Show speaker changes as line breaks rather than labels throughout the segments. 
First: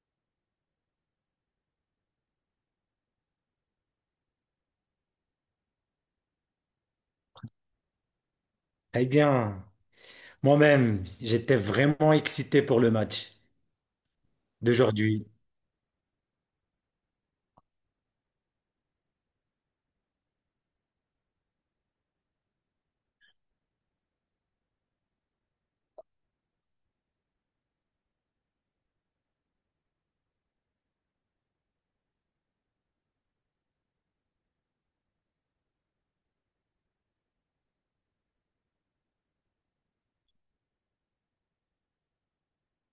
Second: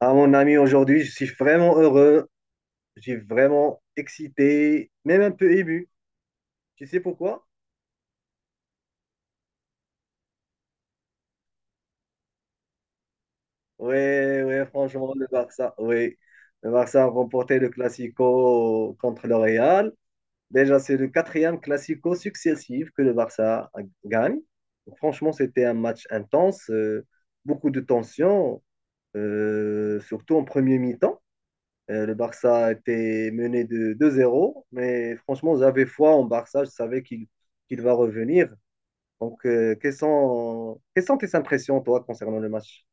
Ah, mon ami, aujourd'hui, je suis vraiment heureux. Je suis vraiment excité, même un peu ému. Tu sais pourquoi?
Eh bien, moi-même, j'étais vraiment excité pour le match
Oui, oui, franchement, le
d'aujourd'hui.
Barça, oui. Le Barça a remporté le Classico contre le Real. Déjà, c'est le quatrième Classico successif que le Barça gagne. Franchement, c'était un match intense, beaucoup de tension, surtout en premier mi-temps. Le Barça était mené de 2-0, mais franchement, j'avais foi en Barça. Je savais qu'il va revenir. Donc, quelles sont tes impressions, toi, concernant le match?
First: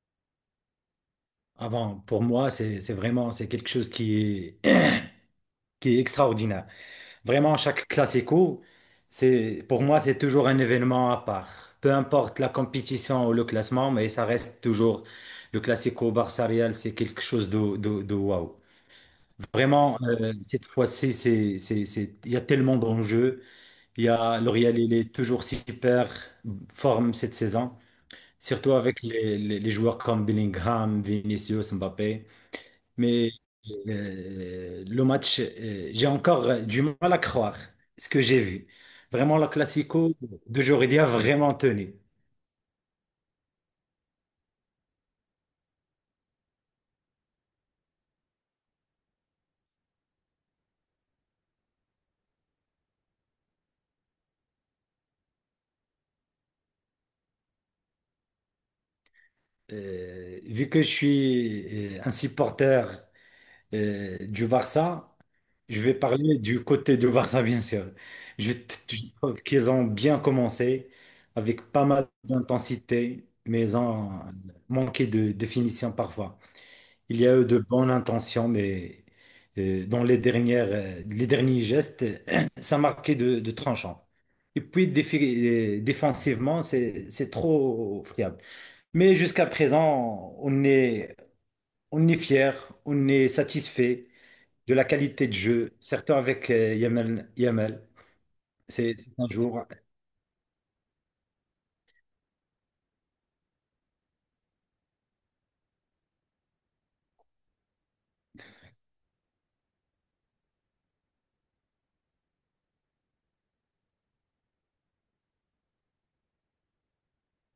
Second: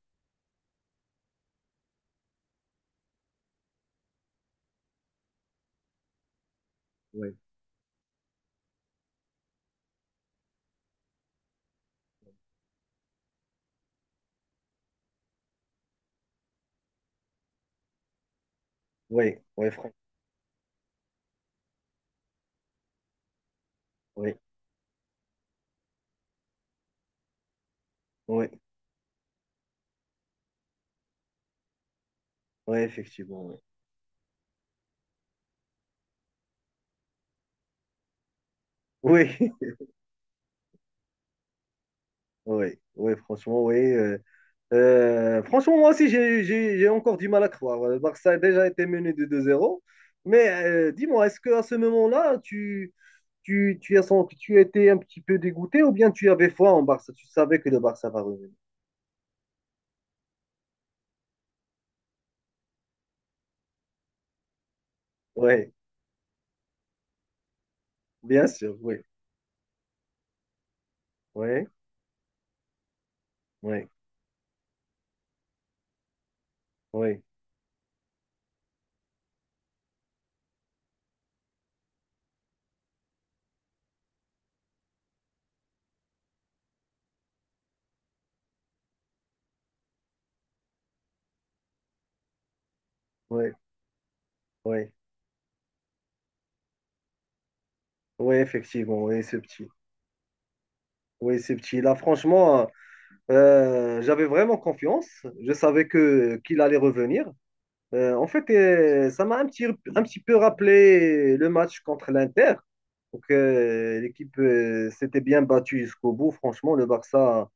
Avant, pour moi, c'est vraiment c'est quelque chose qui est, qui est extraordinaire.
Oui,
Vraiment, chaque classico, c'est pour moi, c'est toujours un événement à part. Peu importe la compétition ou le classement, mais ça reste toujours le classico Barça-Real, c'est quelque chose de waouh.
oui, oui,
Vraiment, cette fois-ci, c'est il y a tellement d'enjeux. Il y
oui,
a, le Real, il est toujours super forme cette saison.
oui,
Surtout avec les joueurs comme Bellingham, Vinicius, Mbappé.
oui,
Mais
effectivement, oui.
le match, j'ai encore du mal à croire ce que j'ai vu.
Oui,
Vraiment, le Classico d'aujourd'hui a vraiment tenu.
oui, oui. Franchement, moi aussi, j'ai encore du mal à croire. Le Barça a déjà été mené de 2-0. Mais dis-moi, est-ce qu'à ce moment-là, tu as sens tu étais un petit peu dégoûté ou bien tu avais foi en Barça? Tu savais que le Barça va revenir.
Vu que je suis un supporter du Barça,
Oui,
je vais parler du côté du Barça, bien sûr.
bien sûr, oui.
Je trouve qu'ils ont bien commencé
Oui,
avec pas mal d'intensité, mais ils
oui,
ont manqué de finition parfois.
oui,
Il y a eu de bonnes intentions, mais dans les dernières, les derniers gestes, ça marquait de tranchant. Et puis défi- Défensivement, c'est trop friable. Mais jusqu'à présent, on est fier, on est
oui,
satisfait de la
oui.
qualité de jeu, surtout avec Yamal. Yamal.
Oui, effectivement,
C'est
oui,
un
ce
jour,
petit. Oui, ce petit. Là, franchement, j'avais vraiment confiance. Je savais que qu'il allait revenir. En fait, ça m'a un petit peu rappelé le match contre l'Inter. Donc, l'équipe s'était bien battue jusqu'au bout. Franchement, le Barça,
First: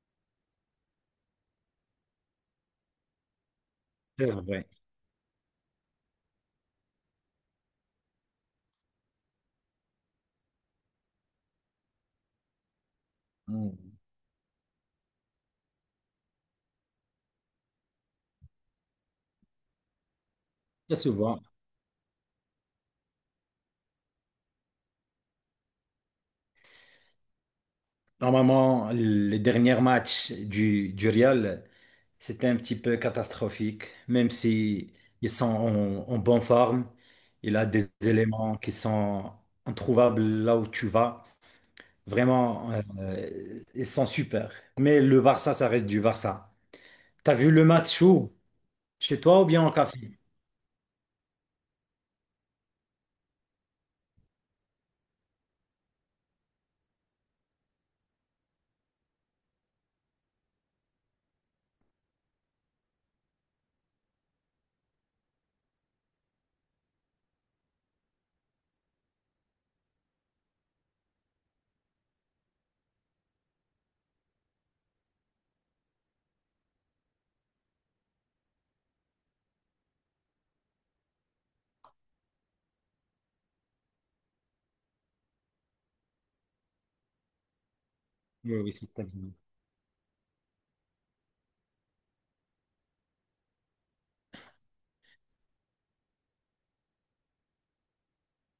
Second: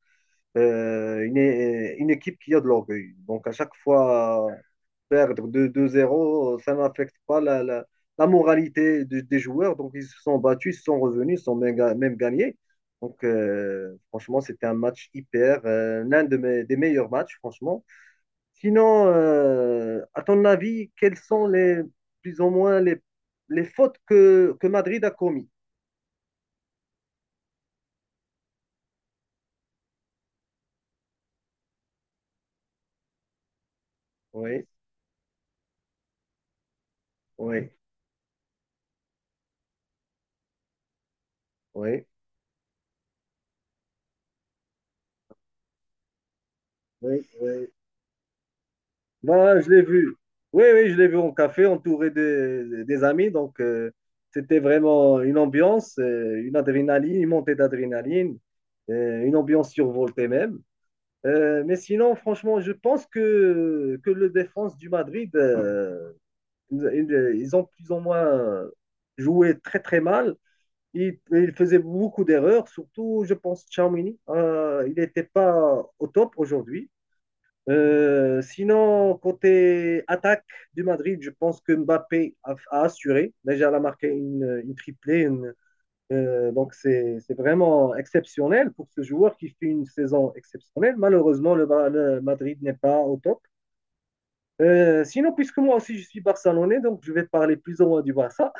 une équipe qui a de l'orgueil. Donc, à chaque
c'est
fois,
vrai.
perdre 2 2-0, ça n'affecte pas la moralité des joueurs. Donc, ils se sont battus, ils se sont revenus, ils se sont même gagnés. Donc,
Mm.
franchement, c'était un match hyper, l'un de mes, des meilleurs matchs, franchement. Sinon, à ton avis,
Ça se
quelles
voit.
sont les plus ou moins les fautes que Madrid a commises?
Normalement, les derniers matchs du Real, c'était un petit peu catastrophique, même
Oui,
si ils sont en bonne forme. Il a
oui,
des éléments qui sont introuvables là où tu vas.
oui,
Vraiment, ils sont super. Mais le Barça, ça reste du Barça.
oui,
T'as vu le
oui.
match où? Chez toi ou
Moi,
bien
je
en
l'ai vu.
café?
Oui, oui, je l'ai vu en café, entouré des amis. Donc, c'était vraiment une ambiance, une adrénaline, une montée d'adrénaline, une ambiance survoltée même. Mais sinon, franchement, je pense que le défense du Madrid, Ils ils ont plus ou moins joué très très mal. Il faisait beaucoup d'erreurs, surtout, je pense, Charmini. Il n'était pas au top aujourd'hui. Sinon, côté attaque du Madrid, je pense que Mbappé a assuré. Déjà, il a marqué une triplée. Donc, c'est vraiment
Oui,
exceptionnel
oui,
pour
c'est
ce
très bien.
joueur qui fait une saison exceptionnelle. Malheureusement, le Madrid n'est pas au top. Sinon, puisque moi aussi je suis barcelonais, donc je vais parler plus ou moins du Barça.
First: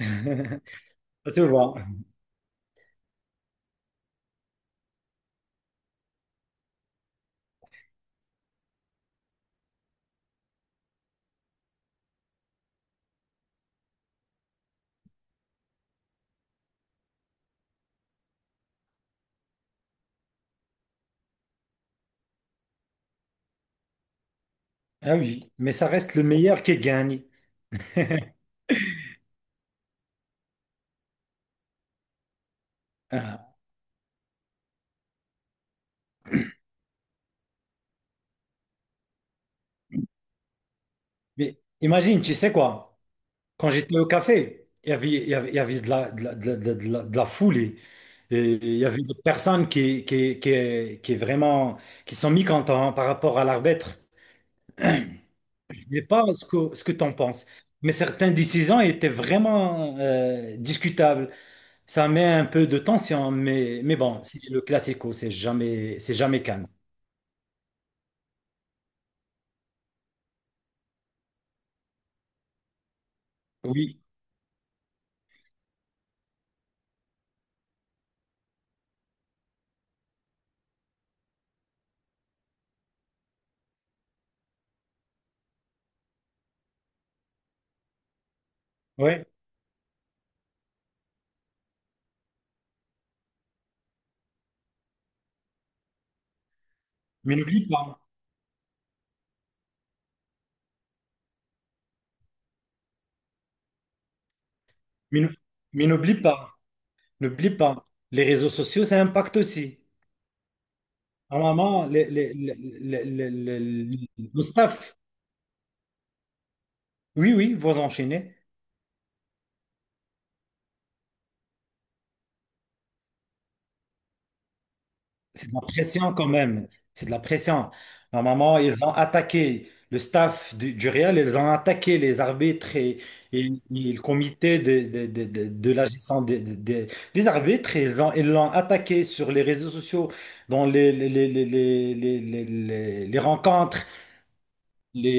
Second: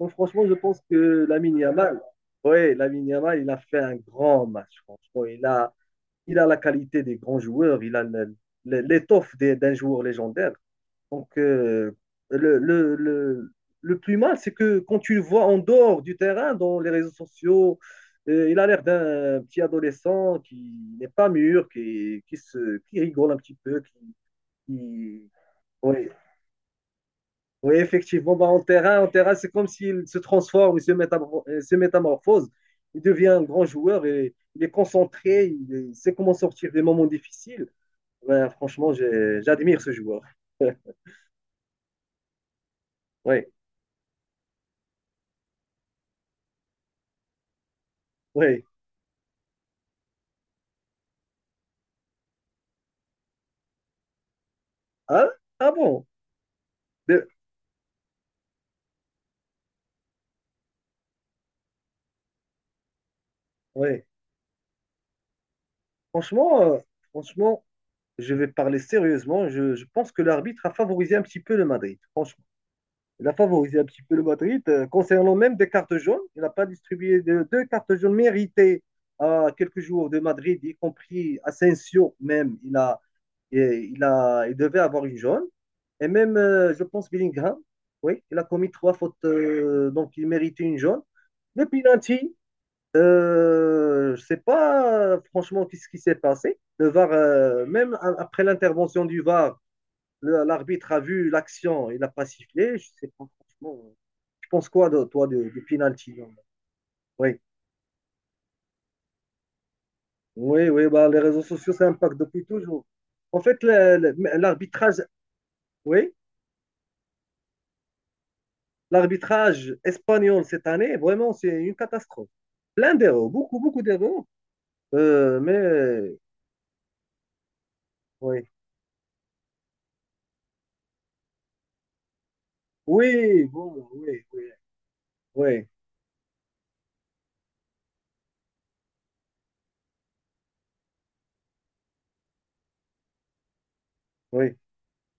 Donc, franchement, je pense que
Ça se
Lamine
voit.
Yamal, ouais, Lamine Yamal, il a fait un grand match, franchement. Il a la qualité des grands joueurs, il a l'étoffe d'un joueur légendaire. Donc, le, le, le, le plus mal, c'est que quand tu le vois en dehors du terrain, dans les réseaux sociaux, il a l'air d'un petit adolescent qui n'est pas mûr, qui rigole un petit peu,
Ah
qui,
oui, mais ça
ouais,
reste le meilleur qui gagne.
oui, effectivement, bah, en terrain, c'est comme s'il se transforme, il se métamorphose, il devient un
Ah,
grand joueur, et, il est concentré, il sait comment sortir des moments difficiles. Ben franchement, j'admire ce joueur.
mais imagine, tu sais quoi?
Oui,
Quand j'étais au café, il y avait de la, de la, de la, de la foule et
oui.
il y avait des personnes qui vraiment, qui sont mécontentes par rapport à l'arbitre.
Ah, ah
Je ne sais
bon?
pas ce que tu en
De-
penses, mais certaines décisions étaient vraiment discutables. Ça met un peu de tension, mais
ouais.
bon, c'est le classico, c'est jamais
Franchement,
calme.
franchement, je vais parler sérieusement. Je pense que l'arbitre a favorisé un petit peu le Madrid. Franchement. Il a favorisé un
Oui,
petit peu le Madrid. Concernant même des cartes jaunes, il n'a pas distribué deux cartes jaunes méritées à quelques joueurs de Madrid, y compris Asensio même. Il devait avoir une jaune. Et même, je pense, Bellingham, oui, il a commis trois fautes,
ouais,
donc il méritait une jaune. Le penalty, je ne sais pas franchement qu'est-ce qui s'est passé. Le VAR,
mais n'oublie
même
pas,
après l'intervention du VAR, l'arbitre a vu l'action, il n'a pas sifflé. Je ne sais pas franchement. Tu penses quoi, de,
mais
toi,
n'ou-
du
mais n'oublie
penalty?
pas,
Oui,
n'oublie pas, les réseaux sociaux, ça impacte aussi.
oui, oui, bah, les réseaux sociaux, ça
Normalement,
impacte depuis toujours.
le- le-
En fait,
le staff,
l'arbitrage, oui,
oui, oui, vous enchaînez.
l'arbitrage espagnol cette année, vraiment, c'est une catastrophe. Plein d'erreurs, beaucoup, beaucoup d'erreurs.
C'est de
Mais,
la pression quand même. C'est de la pression.
oui,
Normalement, ils ont attaqué le staff du Real, ils ont attaqué les arbitres et, et-
oui,
et
bon,
le
oui, oui,
comité
oui,
de la gestion des des arbitres. Ils l'ont attaqué sur les réseaux sociaux, dans les rencontres.
oui,
Les...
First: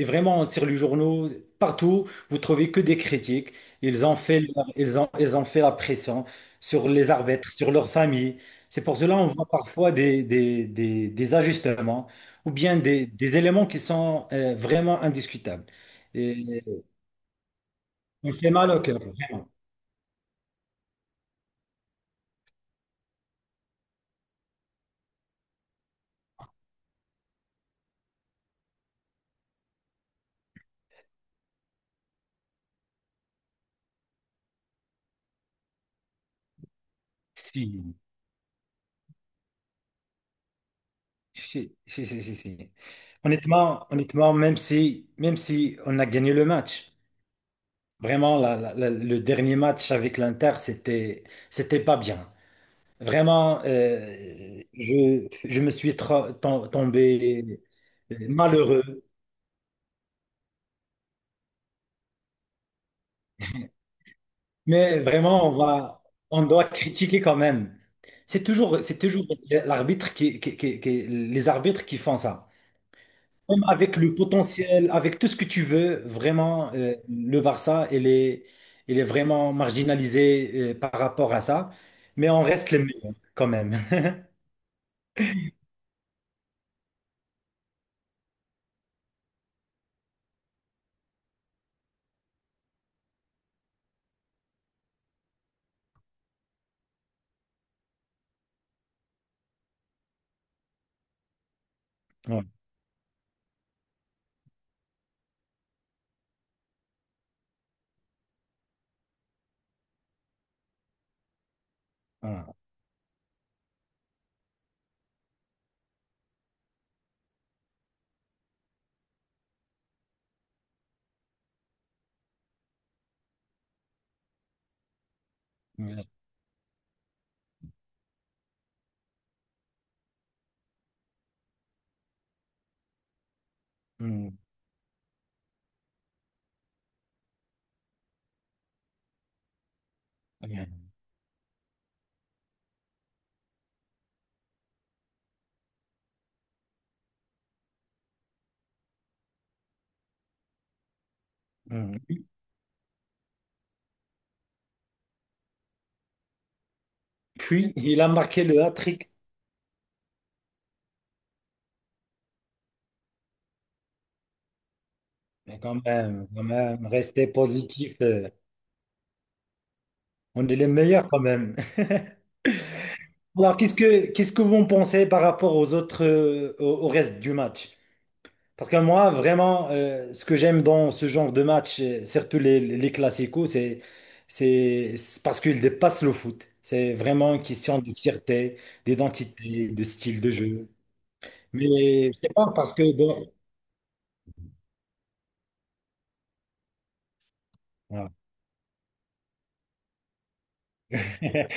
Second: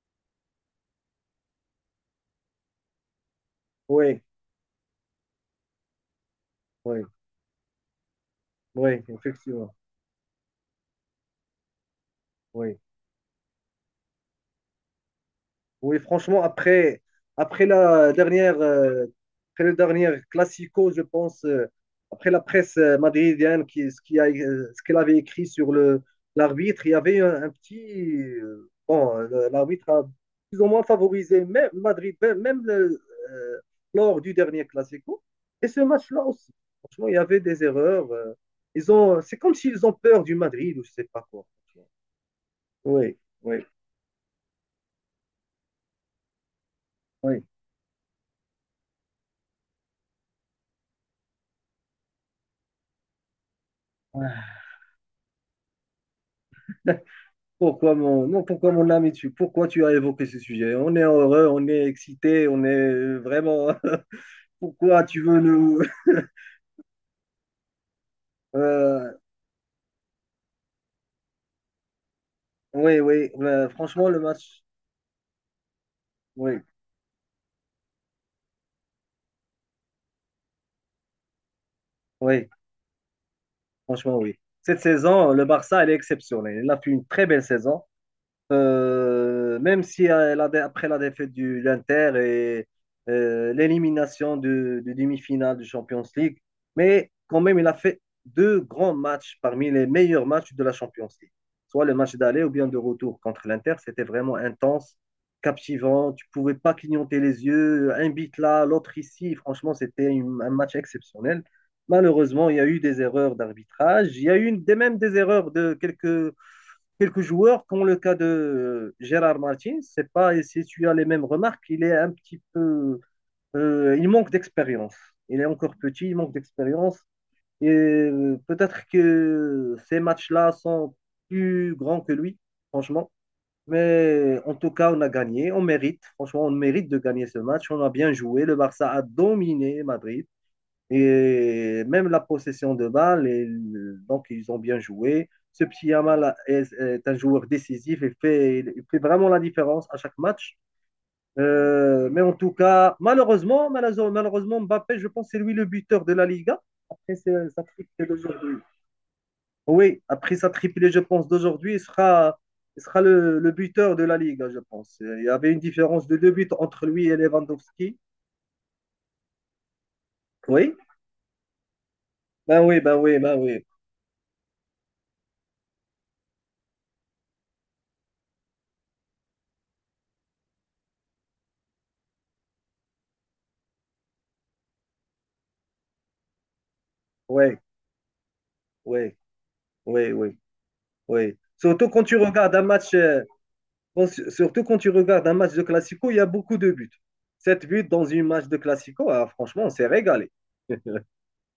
et vraiment, on tire les journaux partout, vous trouvez que des critiques.
oui,
Ils ont fait la pression sur
oui,
les arbitres, sur leurs familles. C'est pour
oui,
cela on voit
effectivement,
parfois des ajustements ou bien
oui.
des éléments qui sont vraiment indiscutables.
Oui, franchement,
Et
après, après la
on fait
dernière,
mal au cœur.
après le dernier Classico, je pense, après la presse madridienne, qui, ce qui a, ce qu'elle avait écrit sur l'arbitre, il y avait un petit. Bon, l'arbitre a plus ou moins favorisé même Madrid, même euh, lors du dernier Classico. Et ce match-là aussi. Franchement, il y avait des
Si,
erreurs. Ils ont, c'est comme s'ils ont peur du Madrid ou je sais pas quoi.
si, si, si, si, si.
Oui, oui,
Honnêtement, honnêtement, même si on a gagné le match,
oui.
vraiment, le dernier match avec l'Inter, c'était pas bien. Vraiment,
Ah.
je me suis tombé
Pourquoi mon, non, pourquoi
malheureux.
mon ami, tu, pourquoi tu as évoqué ce sujet? On est heureux, on est excité, on est vraiment.
Mais
Pourquoi tu veux
vraiment,
nous.
on doit critiquer quand même. C'est
Euh,
toujours l'arbitre les arbitres qui font ça.
oui, oui,
Même avec
franchement,
le
le match.
potentiel, avec tout ce que tu veux,
Oui,
vraiment, le Barça, il est vraiment marginalisé, par rapport à ça. Mais on
oui,
reste les meilleurs quand même.
franchement, oui. Cette saison, le Barça, elle est exceptionnelle. Elle a fait une très belle saison. Même si après la défaite de l'Inter et l'élimination de demi-finale du Champions League, mais quand même, il a fait deux grands matchs parmi les meilleurs matchs de la Champions League. Soit le match d'aller
Ouais,
ou bien de retour contre l'Inter, c'était vraiment intense, captivant, tu pouvais pas clignoter les yeux, un but là, l'autre ici, franchement, c'était un match exceptionnel. Malheureusement,
voilà.
il y a eu des erreurs d'arbitrage, il y a eu même des erreurs de quelques joueurs, comme le cas de Gérard Martin, c'est pas si tu as les mêmes remarques, il est un petit peu, il manque d'expérience. Il est encore
Ouais.
petit, il manque d'expérience. Et peut-être que ces matchs-là sont plus grands que lui, franchement.
Mm,
Mais en tout cas, on a gagné, on mérite. Franchement, on mérite de gagner ce match. On a bien joué. Le Barça a dominé Madrid.
ouais,
Et même la possession de balle, et donc ils ont bien joué. Ce petit Yamal est un joueur décisif et il fait vraiment la différence à chaque match. Mais
mm.
en tout cas, malheureusement, Mbappé, je pense, c'est lui le buteur de la Liga. Après sa
Puis, il
triplée
a marqué
d'aujourd'hui.
le hat.
Oui, après sa triplée, je pense, d'aujourd'hui, il sera le buteur de la Liga, je pense. Il y avait une
Mais
différence de deux
quand
buts entre
même,
lui et
restez positif.
Lewandowski.
On est les
Oui,
meilleurs quand même.
ben oui, ben oui, ben
Alors,
oui.
qu'est-ce que vous en pensez par rapport aux autres, au, au reste du match? Parce que moi, vraiment, ce que j'aime dans ce genre de match, surtout les classicos, c'est parce qu'ils dépassent le foot. C'est vraiment une
Oui,
question de fierté,
oui,
d'identité, de
oui,
style de
oui.
jeu.
Oui. Surtout quand
Mais
tu
je sais pas
regardes un
parce
match,
que bon,
surtout quand tu regardes un match de Classico, il y a beaucoup de buts. Sept buts dans
voilà.
une match de Classico, ah, franchement, on s'est régalé.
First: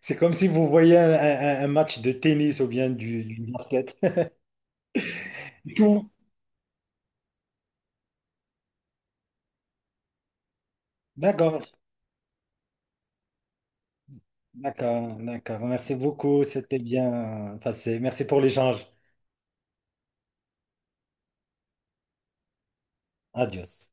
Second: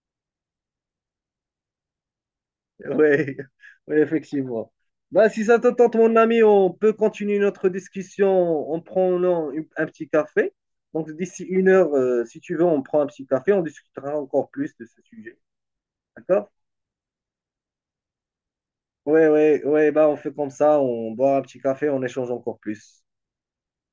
C'est comme si vous voyez un match de tennis ou
Oui,
bien du
oui,
basket.
effectivement. Bah, si ça te
Du
tente,
coup,
mon ami, on peut continuer notre discussion en prenant un petit café. Donc, d'ici
d'accord,
une heure, si tu veux, on prend un petit café, on discutera encore plus de ce sujet.
d'accord. Merci beaucoup.
D'accord?
C'était bien passé. Merci pour l'échange.
Oui, oui, oui, bah, on fait comme ça, on boit un petit café, on échange encore plus.
Adios.